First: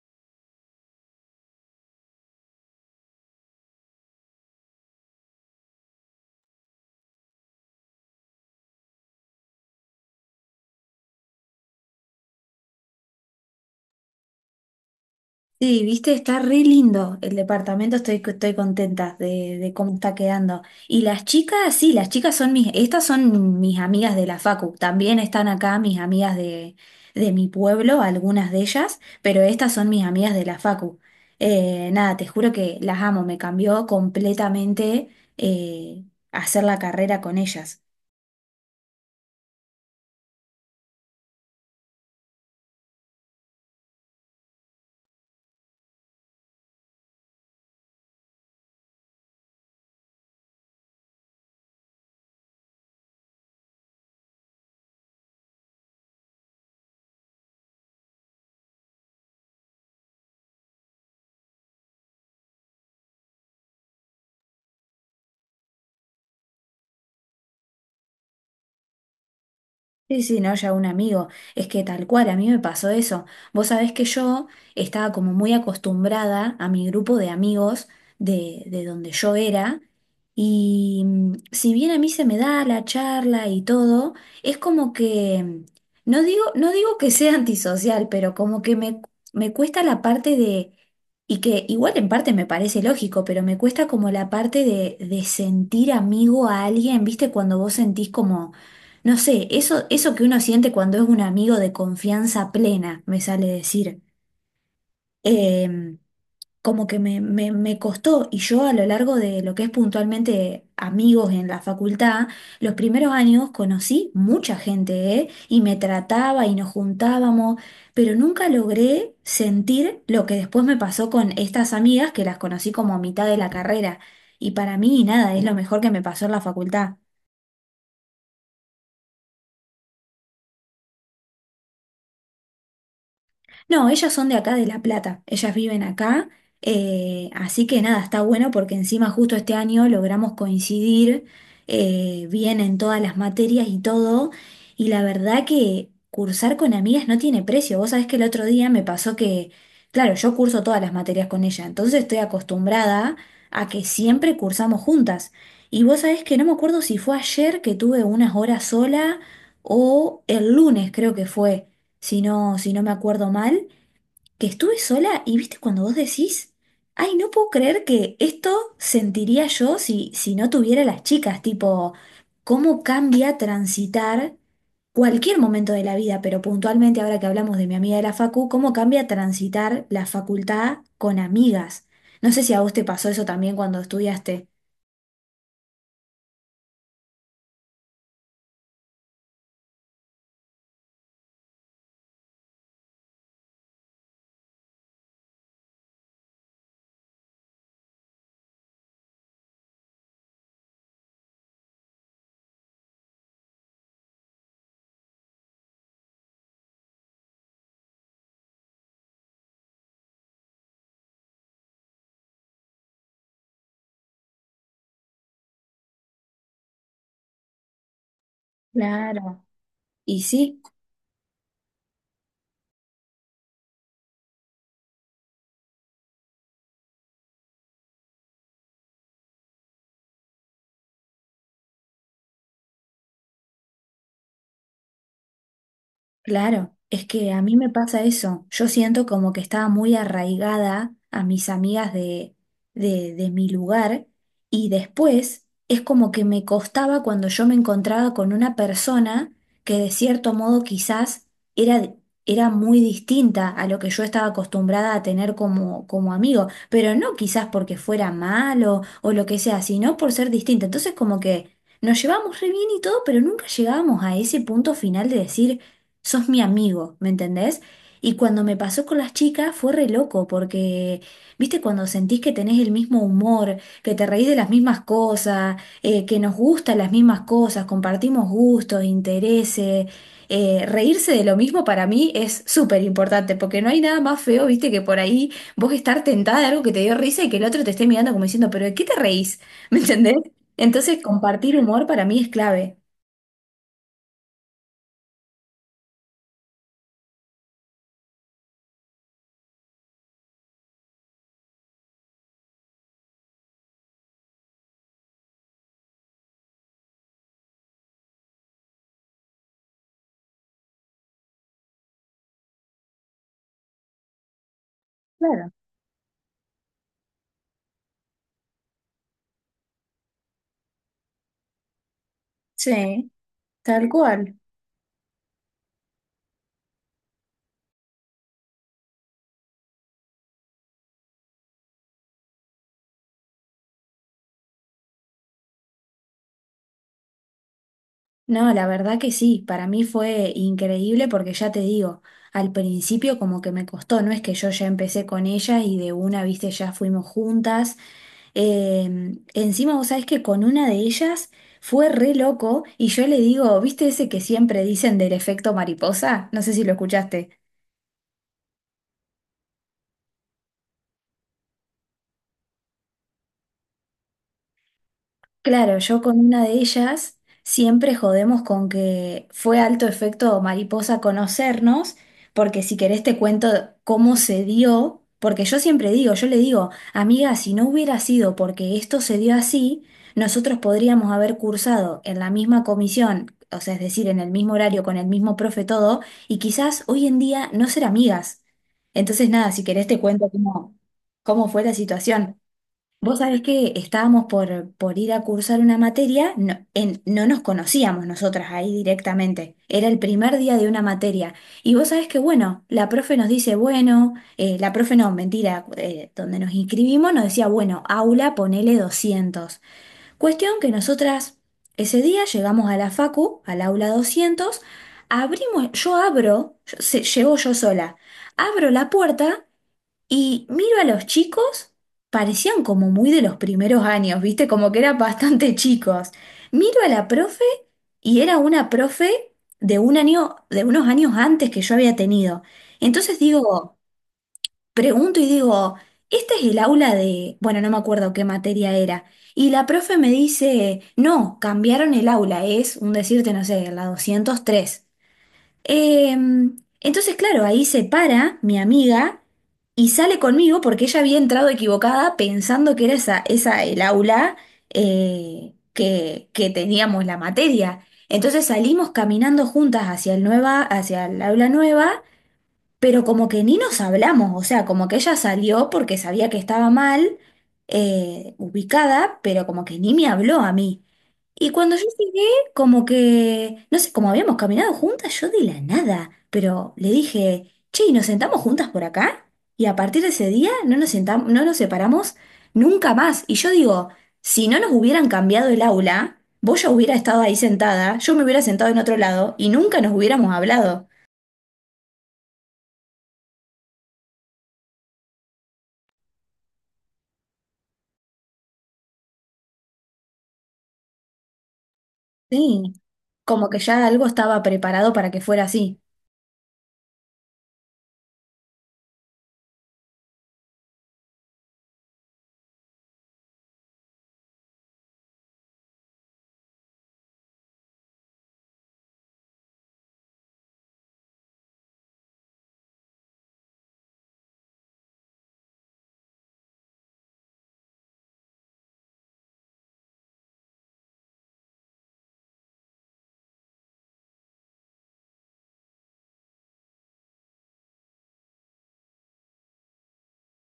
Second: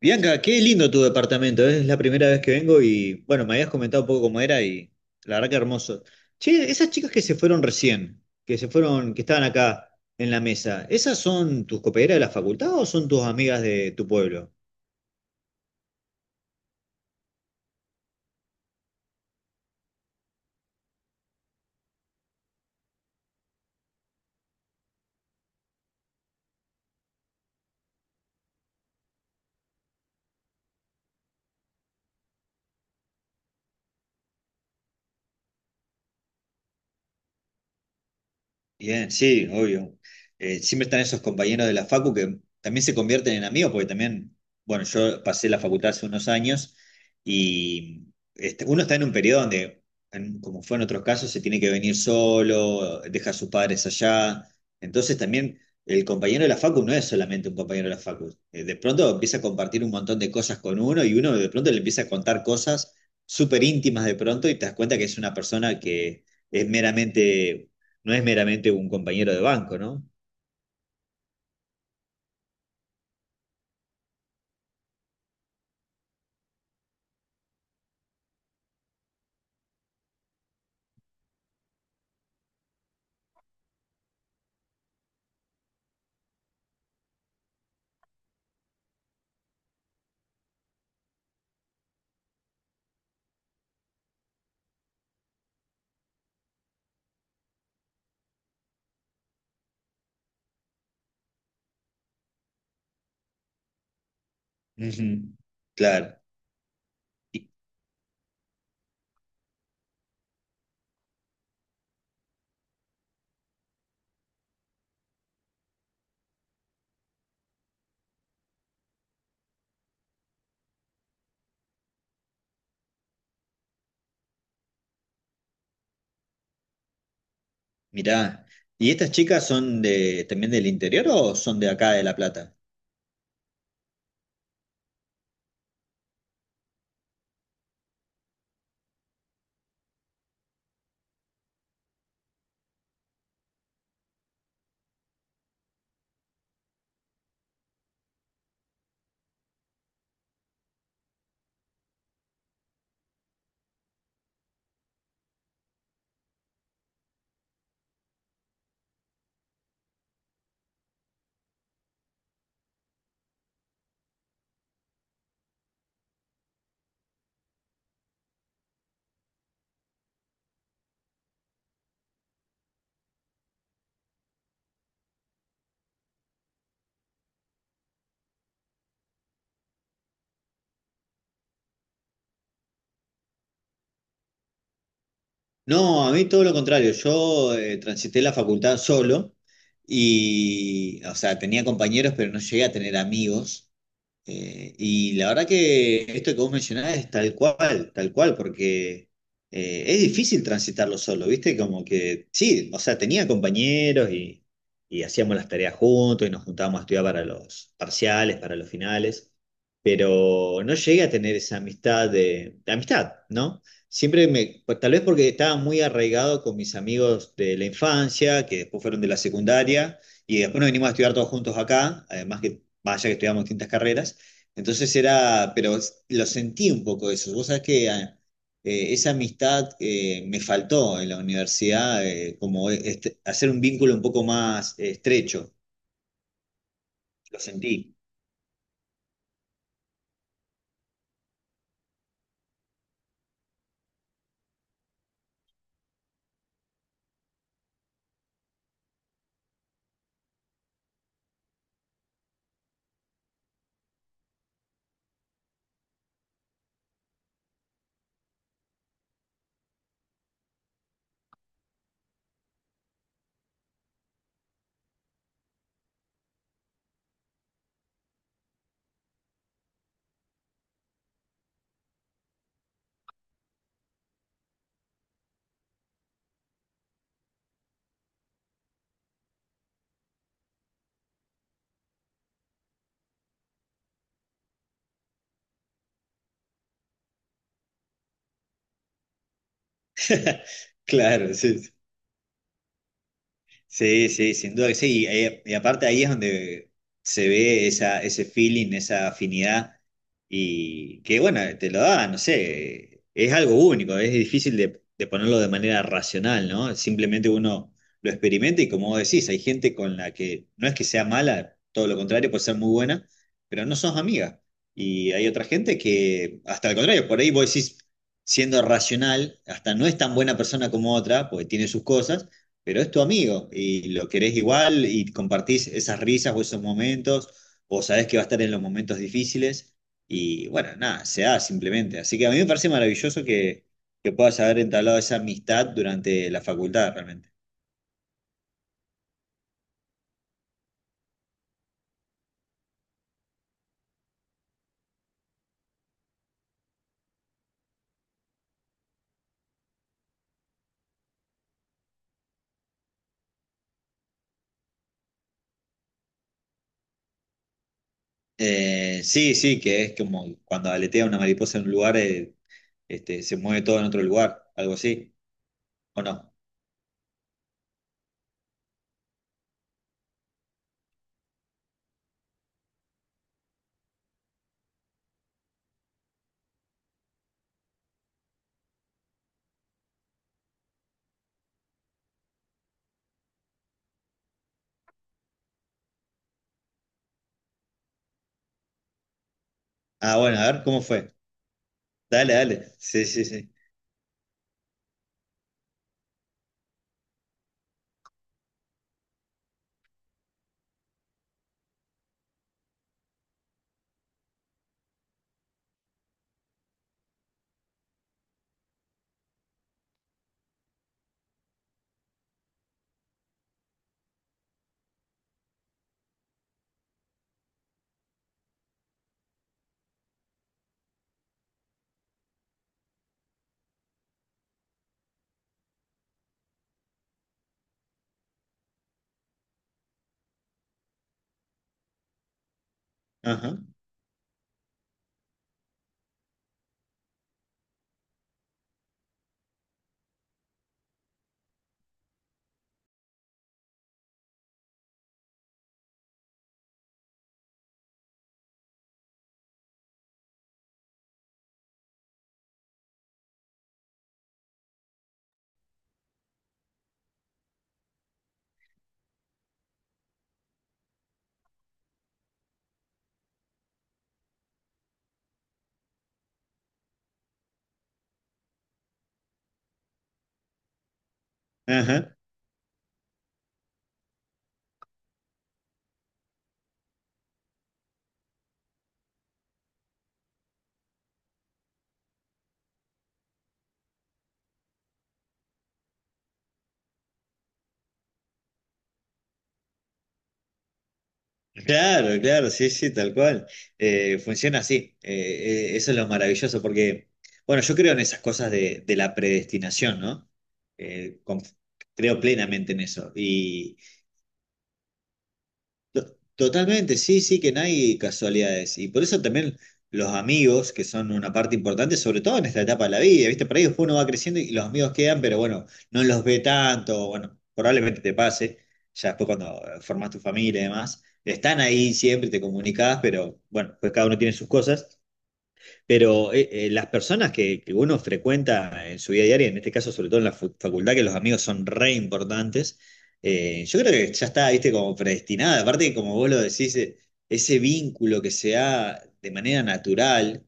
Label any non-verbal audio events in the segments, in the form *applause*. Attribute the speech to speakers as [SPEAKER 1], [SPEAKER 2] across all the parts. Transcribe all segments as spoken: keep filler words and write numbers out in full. [SPEAKER 1] Bianca, qué lindo tu departamento, ¿eh? Es la primera vez que vengo y bueno, me habías comentado un poco cómo era y la verdad que hermoso. Che, esas chicas que se fueron recién, que se fueron, que estaban acá en la mesa, ¿esas son tus coperas de la facultad o son tus amigas de tu pueblo?
[SPEAKER 2] Sí, viste, está re lindo el departamento, estoy, estoy contenta de, de cómo está quedando. Y las chicas, sí, las chicas son mis, estas son mis amigas de la facu, también están acá mis amigas de, de mi pueblo, algunas de ellas, pero estas son mis amigas de la facu. Eh, nada, te juro que las amo, me cambió completamente eh, hacer la carrera con ellas.
[SPEAKER 1] Bien, sí, obvio. Eh, siempre están esos compañeros de la facu que también se convierten en amigos, porque también, bueno, yo pasé la facultad hace unos años y este, uno está en un periodo donde, en- como fue en otros casos, se tiene que venir solo, deja a sus padres allá. Entonces también el compañero de la facu no es solamente un compañero de la facu. Eh, de pronto empieza a compartir un montón de cosas con uno y uno de pronto le empieza a contar cosas súper íntimas de pronto y te das cuenta que es una persona que es meramente no es meramente un compañero de banco, ¿no?
[SPEAKER 2] Sí, sí, no, ya un amigo. Es que tal cual, a mí me pasó eso. Vos sabés que yo estaba como muy acostumbrada a mi grupo de amigos de, de donde yo era. Y mm, si bien a mí se me da la charla y todo, es como que, mm, no digo, no digo que sea antisocial, pero como que me, me cuesta la parte de, y que igual en parte me parece lógico, pero me cuesta como la parte de, de sentir amigo a alguien, ¿viste? Cuando vos sentís como no sé, eso, eso que uno siente cuando es un amigo de confianza plena, me sale decir.
[SPEAKER 1] Ujú.
[SPEAKER 2] Em,
[SPEAKER 1] Claro.
[SPEAKER 2] como que me,
[SPEAKER 1] Y,
[SPEAKER 2] me, me costó, y yo a lo largo de lo que es puntualmente amigos en la facultad, los primeros años conocí mucha gente, ¿eh? Y me trataba y nos juntábamos, pero nunca logré sentir lo que después me pasó con estas amigas que las conocí como a mitad de la carrera. Y para mí, nada, es lo mejor que me pasó en la facultad.
[SPEAKER 1] mirá, ¿y estas chicas son de, también del interior o son de acá de La Plata?
[SPEAKER 2] No, ellas son de acá de La Plata, ellas viven acá, eh, así que nada, está bueno porque encima justo este año logramos coincidir eh, bien en todas las materias y todo, y la verdad que cursar con amigas no tiene precio. Vos sabés que el otro día me pasó que, claro, yo curso todas las materias con ella, entonces estoy acostumbrada a que siempre cursamos juntas. Y vos sabés que no me acuerdo si fue ayer que tuve unas horas sola o el lunes creo que fue si no, si no me acuerdo mal, que estuve sola y viste cuando vos decís, ay, no puedo creer que esto sentiría yo si, si no tuviera las chicas, tipo, cómo cambia transitar cualquier momento de la vida, pero puntualmente ahora que hablamos de mi amiga de la facu, cómo cambia transitar la facultad con amigas. No sé si a vos te pasó eso también cuando estudiaste.
[SPEAKER 1] No, a mí todo lo contrario. Yo eh, transité la facultad solo y, o sea, tenía compañeros, pero no llegué a tener amigos. Eh, y la verdad que esto que vos mencionás es tal cual, tal cual, porque eh, es difícil transitarlo solo, ¿viste? Como que sí, o sea, tenía compañeros y, y hacíamos las tareas juntos y nos juntábamos a estudiar para los parciales, para los finales, pero no llegué a tener esa amistad de, de amistad, ¿no? Siempre me, pues, tal vez porque estaba muy arraigado con mis amigos de la infancia, que después fueron de la
[SPEAKER 2] Claro.
[SPEAKER 1] secundaria,
[SPEAKER 2] Y
[SPEAKER 1] y después
[SPEAKER 2] sí.
[SPEAKER 1] nos vinimos a estudiar todos juntos acá, además que, vaya que estudiamos distintas carreras. Entonces era, pero lo sentí un poco eso. Vos sabés que ah, eh, esa amistad eh, me faltó en la universidad, eh, como este- hacer un vínculo un poco más eh, estrecho.
[SPEAKER 2] Claro, es que
[SPEAKER 1] Lo
[SPEAKER 2] a mí me
[SPEAKER 1] sentí.
[SPEAKER 2] pasa eso. Yo siento como que estaba muy arraigada a mis amigas de, de, de mi lugar y después es como que me costaba cuando yo me encontraba con una persona que de cierto modo quizás era, era muy distinta a lo que yo estaba acostumbrada a tener como, como amigo, pero no quizás porque fuera malo o lo que sea, sino por ser distinta. Entonces como que nos llevamos re bien y todo, pero nunca llegábamos a ese punto final de decir sos mi amigo, ¿me entendés? Y cuando me pasó con las chicas fue re loco, porque, viste, cuando sentís que tenés el mismo humor, que te reís de las mismas cosas, eh, que nos gustan las mismas cosas, compartimos gustos, intereses, eh, reírse de lo mismo para mí es súper importante, porque no hay nada más feo, viste, que por ahí vos estar tentada de algo que te dio risa y que el otro te esté mirando como diciendo, pero ¿de qué te reís? *laughs* ¿Me entendés?
[SPEAKER 1] *laughs*
[SPEAKER 2] Entonces,
[SPEAKER 1] Claro,
[SPEAKER 2] compartir
[SPEAKER 1] sí. Sí.
[SPEAKER 2] humor para mí es clave.
[SPEAKER 1] Sí, sí, sin duda que sí. Y, eh, y aparte ahí es donde se ve esa, ese feeling, esa afinidad, y que bueno, te lo da, no sé, es algo único, es difícil de, de ponerlo de manera racional, ¿no? Simplemente uno lo experimenta y como vos decís, hay gente con la que no es que sea mala, todo lo contrario, puede ser muy buena, pero no sos amiga. Y hay otra
[SPEAKER 2] Claro,
[SPEAKER 1] gente que, hasta el contrario, por ahí vos decís, siendo racional, hasta no es tan buena persona como otra, porque tiene sus cosas pero es tu
[SPEAKER 2] sí,
[SPEAKER 1] amigo y
[SPEAKER 2] tal
[SPEAKER 1] lo querés
[SPEAKER 2] cual.
[SPEAKER 1] igual y compartís esas risas o esos momentos, o sabés que va a estar en los momentos difíciles y bueno, nada, se da simplemente. Así que a mí me parece maravilloso que, que puedas haber entablado esa amistad durante la facultad realmente.
[SPEAKER 2] No, la verdad que sí, para mí fue increíble porque ya te digo, al principio como que me costó, no es que yo ya empecé con ella y de una, viste, ya fuimos juntas. Eh, encima vos sabés que con una de ellas fue re loco y yo le digo, ¿viste ese que siempre dicen del efecto mariposa? No sé si lo escuchaste.
[SPEAKER 1] Eh, sí, sí, que es como cuando aletea una mariposa en un lugar, eh, este, se mueve todo en otro lugar, algo así,
[SPEAKER 2] Claro, yo
[SPEAKER 1] ¿o
[SPEAKER 2] con
[SPEAKER 1] no?
[SPEAKER 2] una de ellas siempre jodemos con que fue alto efecto mariposa conocernos, porque si querés te cuento cómo se dio, porque yo siempre digo, yo le digo, amiga, si no hubiera sido porque esto se dio así, nosotros podríamos haber cursado en la misma comisión, o sea, es decir, en el mismo horario, con el mismo profe, todo, y quizás hoy en día no ser amigas. Entonces, nada, si querés te
[SPEAKER 1] Ah,
[SPEAKER 2] cuento
[SPEAKER 1] bueno, a ver,
[SPEAKER 2] cómo,
[SPEAKER 1] ¿cómo fue?
[SPEAKER 2] cómo fue la
[SPEAKER 1] Dale,
[SPEAKER 2] situación.
[SPEAKER 1] dale. Sí,
[SPEAKER 2] Vos
[SPEAKER 1] sí,
[SPEAKER 2] sabés
[SPEAKER 1] sí.
[SPEAKER 2] que estábamos por, por ir a cursar una materia, no, en- no nos conocíamos nosotras ahí directamente, era el primer día de una materia. Y vos sabés que, bueno, la profe nos dice, bueno, eh, la profe no, mentira, eh, donde nos inscribimos nos decía, bueno, aula, ponele doscientos. Cuestión que nosotras ese día llegamos a la facu, al aula doscientos, abrimos, yo abro, yo- se- llego yo sola, abro la puerta. Y miro a los chicos, parecían como muy de los primeros años, ¿viste? Como que eran bastante *laughs* chicos. Miro a la profe y era una profe de un año, de unos años antes que yo había tenido. Entonces
[SPEAKER 1] Ajá,
[SPEAKER 2] digo, pregunto y digo, ¿este es el aula de, bueno, no me acuerdo qué materia era? Y la profe me dice, no, cambiaron el aula, es un decirte, no sé, la doscientos tres. Em, entonces, claro, ahí se para mi amiga y sale conmigo porque ella había entrado equivocada pensando que era esa, esa el aula eh, que, que teníamos la materia. Entonces salimos caminando juntas hacia el nueva, hacia el aula nueva, pero como que ni nos hablamos, o sea, como que ella salió porque sabía que estaba mal eh, ubicada, pero como que ni me habló a mí. Y cuando yo
[SPEAKER 1] ajá.
[SPEAKER 2] llegué, como que, no sé, como habíamos caminado juntas, yo de la nada, pero le dije, che, ¿y nos sentamos juntas por acá? Y a partir de ese día no nos sentam- no nos separamos nunca más. Y yo digo, si no nos hubieran cambiado el aula, vos ya hubiera estado ahí sentada, yo me hubiera sentado en otro lado y nunca nos hubiéramos hablado.
[SPEAKER 1] Claro, claro, sí, sí, tal cual. Eh, funciona así. Eh, eh, eso es lo maravilloso, porque, bueno, yo creo en esas cosas de, de la predestinación, ¿no? Eh, conf- creo
[SPEAKER 2] Sí,
[SPEAKER 1] plenamente en eso.
[SPEAKER 2] como que ya algo estaba preparado para que fuera así.
[SPEAKER 1] To- Totalmente, sí, sí, que no hay casualidades. Y por eso también los amigos, que son una parte importante, sobre todo en esta etapa de la vida, ¿viste? Por ahí después uno va creciendo y los amigos quedan, pero bueno, no los ve tanto, bueno, probablemente te pase, ya después cuando eh, formas tu familia y demás, están ahí siempre, te comunicás, pero bueno, pues cada uno tiene sus cosas. Pero eh, eh, las personas que, que uno frecuenta en su vida diaria, en este caso sobre todo en la fu- facultad, que los amigos son re importantes, eh, yo creo que ya está, viste, como predestinada. Aparte, como vos lo decís, eh, ese vínculo que se da de manera natural,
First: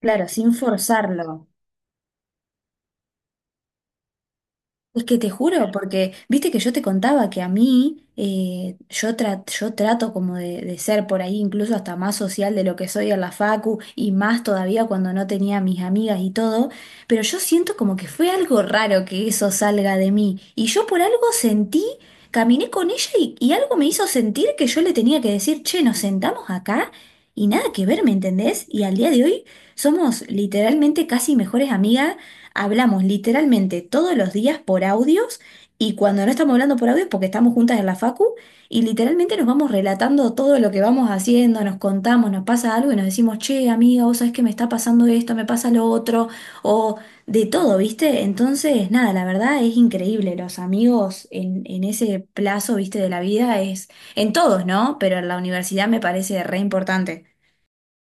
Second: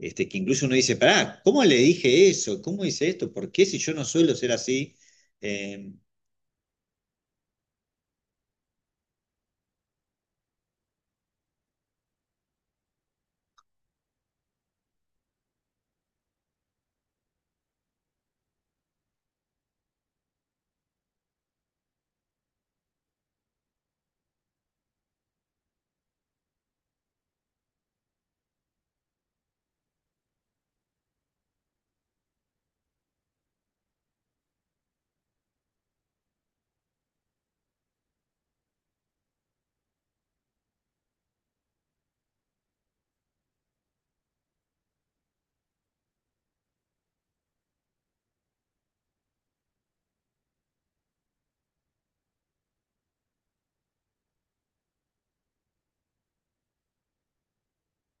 [SPEAKER 2] Claro,
[SPEAKER 1] que
[SPEAKER 2] sin
[SPEAKER 1] incluso uno dice, pará,
[SPEAKER 2] forzarlo.
[SPEAKER 1] ¿cómo le dije eso? ¿Cómo hice esto? ¿Por qué si yo no suelo ser así?
[SPEAKER 2] Es que te juro,
[SPEAKER 1] Eh,
[SPEAKER 2] porque viste que yo te contaba que a mí, eh, yo, tra- yo trato como de, de ser por ahí incluso hasta más social de lo que soy en la facu y más todavía cuando no tenía mis amigas y todo, pero yo siento como que fue algo raro que eso salga de mí y yo por algo sentí, caminé con ella y, y algo me hizo sentir que yo le tenía que decir, che, nos sentamos acá y nada que ver, ¿me entendés? Y al día de hoy somos literalmente casi mejores amigas. Hablamos literalmente todos los días por audios y cuando no estamos hablando por audios porque estamos juntas en la facu y literalmente nos vamos relatando todo lo que vamos haciendo, nos contamos, nos pasa algo y nos decimos, che, amiga, vos sabés que me está pasando esto, me pasa lo otro, o de todo, ¿viste? Entonces, nada, la verdad es increíble, los amigos en, en ese plazo, ¿viste? De la vida es en todos, ¿no? Pero en la universidad me parece re importante.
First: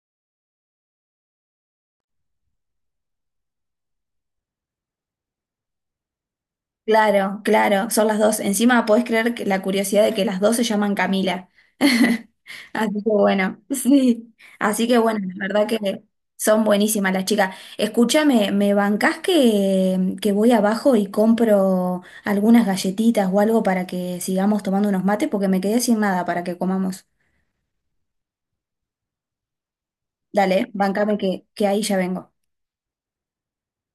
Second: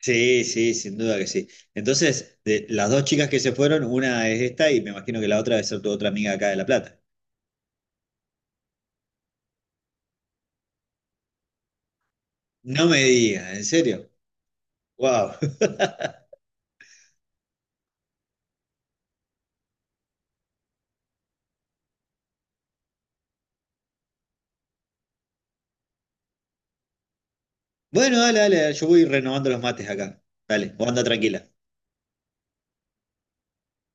[SPEAKER 1] sí, sí, sin duda que sí. Entonces, de las dos chicas que se fueron, una es esta y me imagino que la otra debe ser tu otra amiga acá de La Plata.
[SPEAKER 2] Claro, claro, son las dos. Encima podés creer que la curiosidad de que las dos se llaman Camila. *laughs*
[SPEAKER 1] No
[SPEAKER 2] Así
[SPEAKER 1] me
[SPEAKER 2] que
[SPEAKER 1] digas,
[SPEAKER 2] bueno,
[SPEAKER 1] ¿en
[SPEAKER 2] *laughs*
[SPEAKER 1] serio?
[SPEAKER 2] sí. Así que bueno,
[SPEAKER 1] Wow.
[SPEAKER 2] la verdad
[SPEAKER 1] *laughs*
[SPEAKER 2] que son buenísimas las chicas. Escúchame, ¿me bancás que, que voy abajo y compro algunas galletitas o algo para que sigamos tomando unos mates? Porque me quedé sin nada para que comamos.
[SPEAKER 1] Bueno, dale, dale, yo voy renovando los mates acá.
[SPEAKER 2] Dale,
[SPEAKER 1] Dale, vos anda
[SPEAKER 2] bancame que,
[SPEAKER 1] tranquila.
[SPEAKER 2] que ahí ya vengo.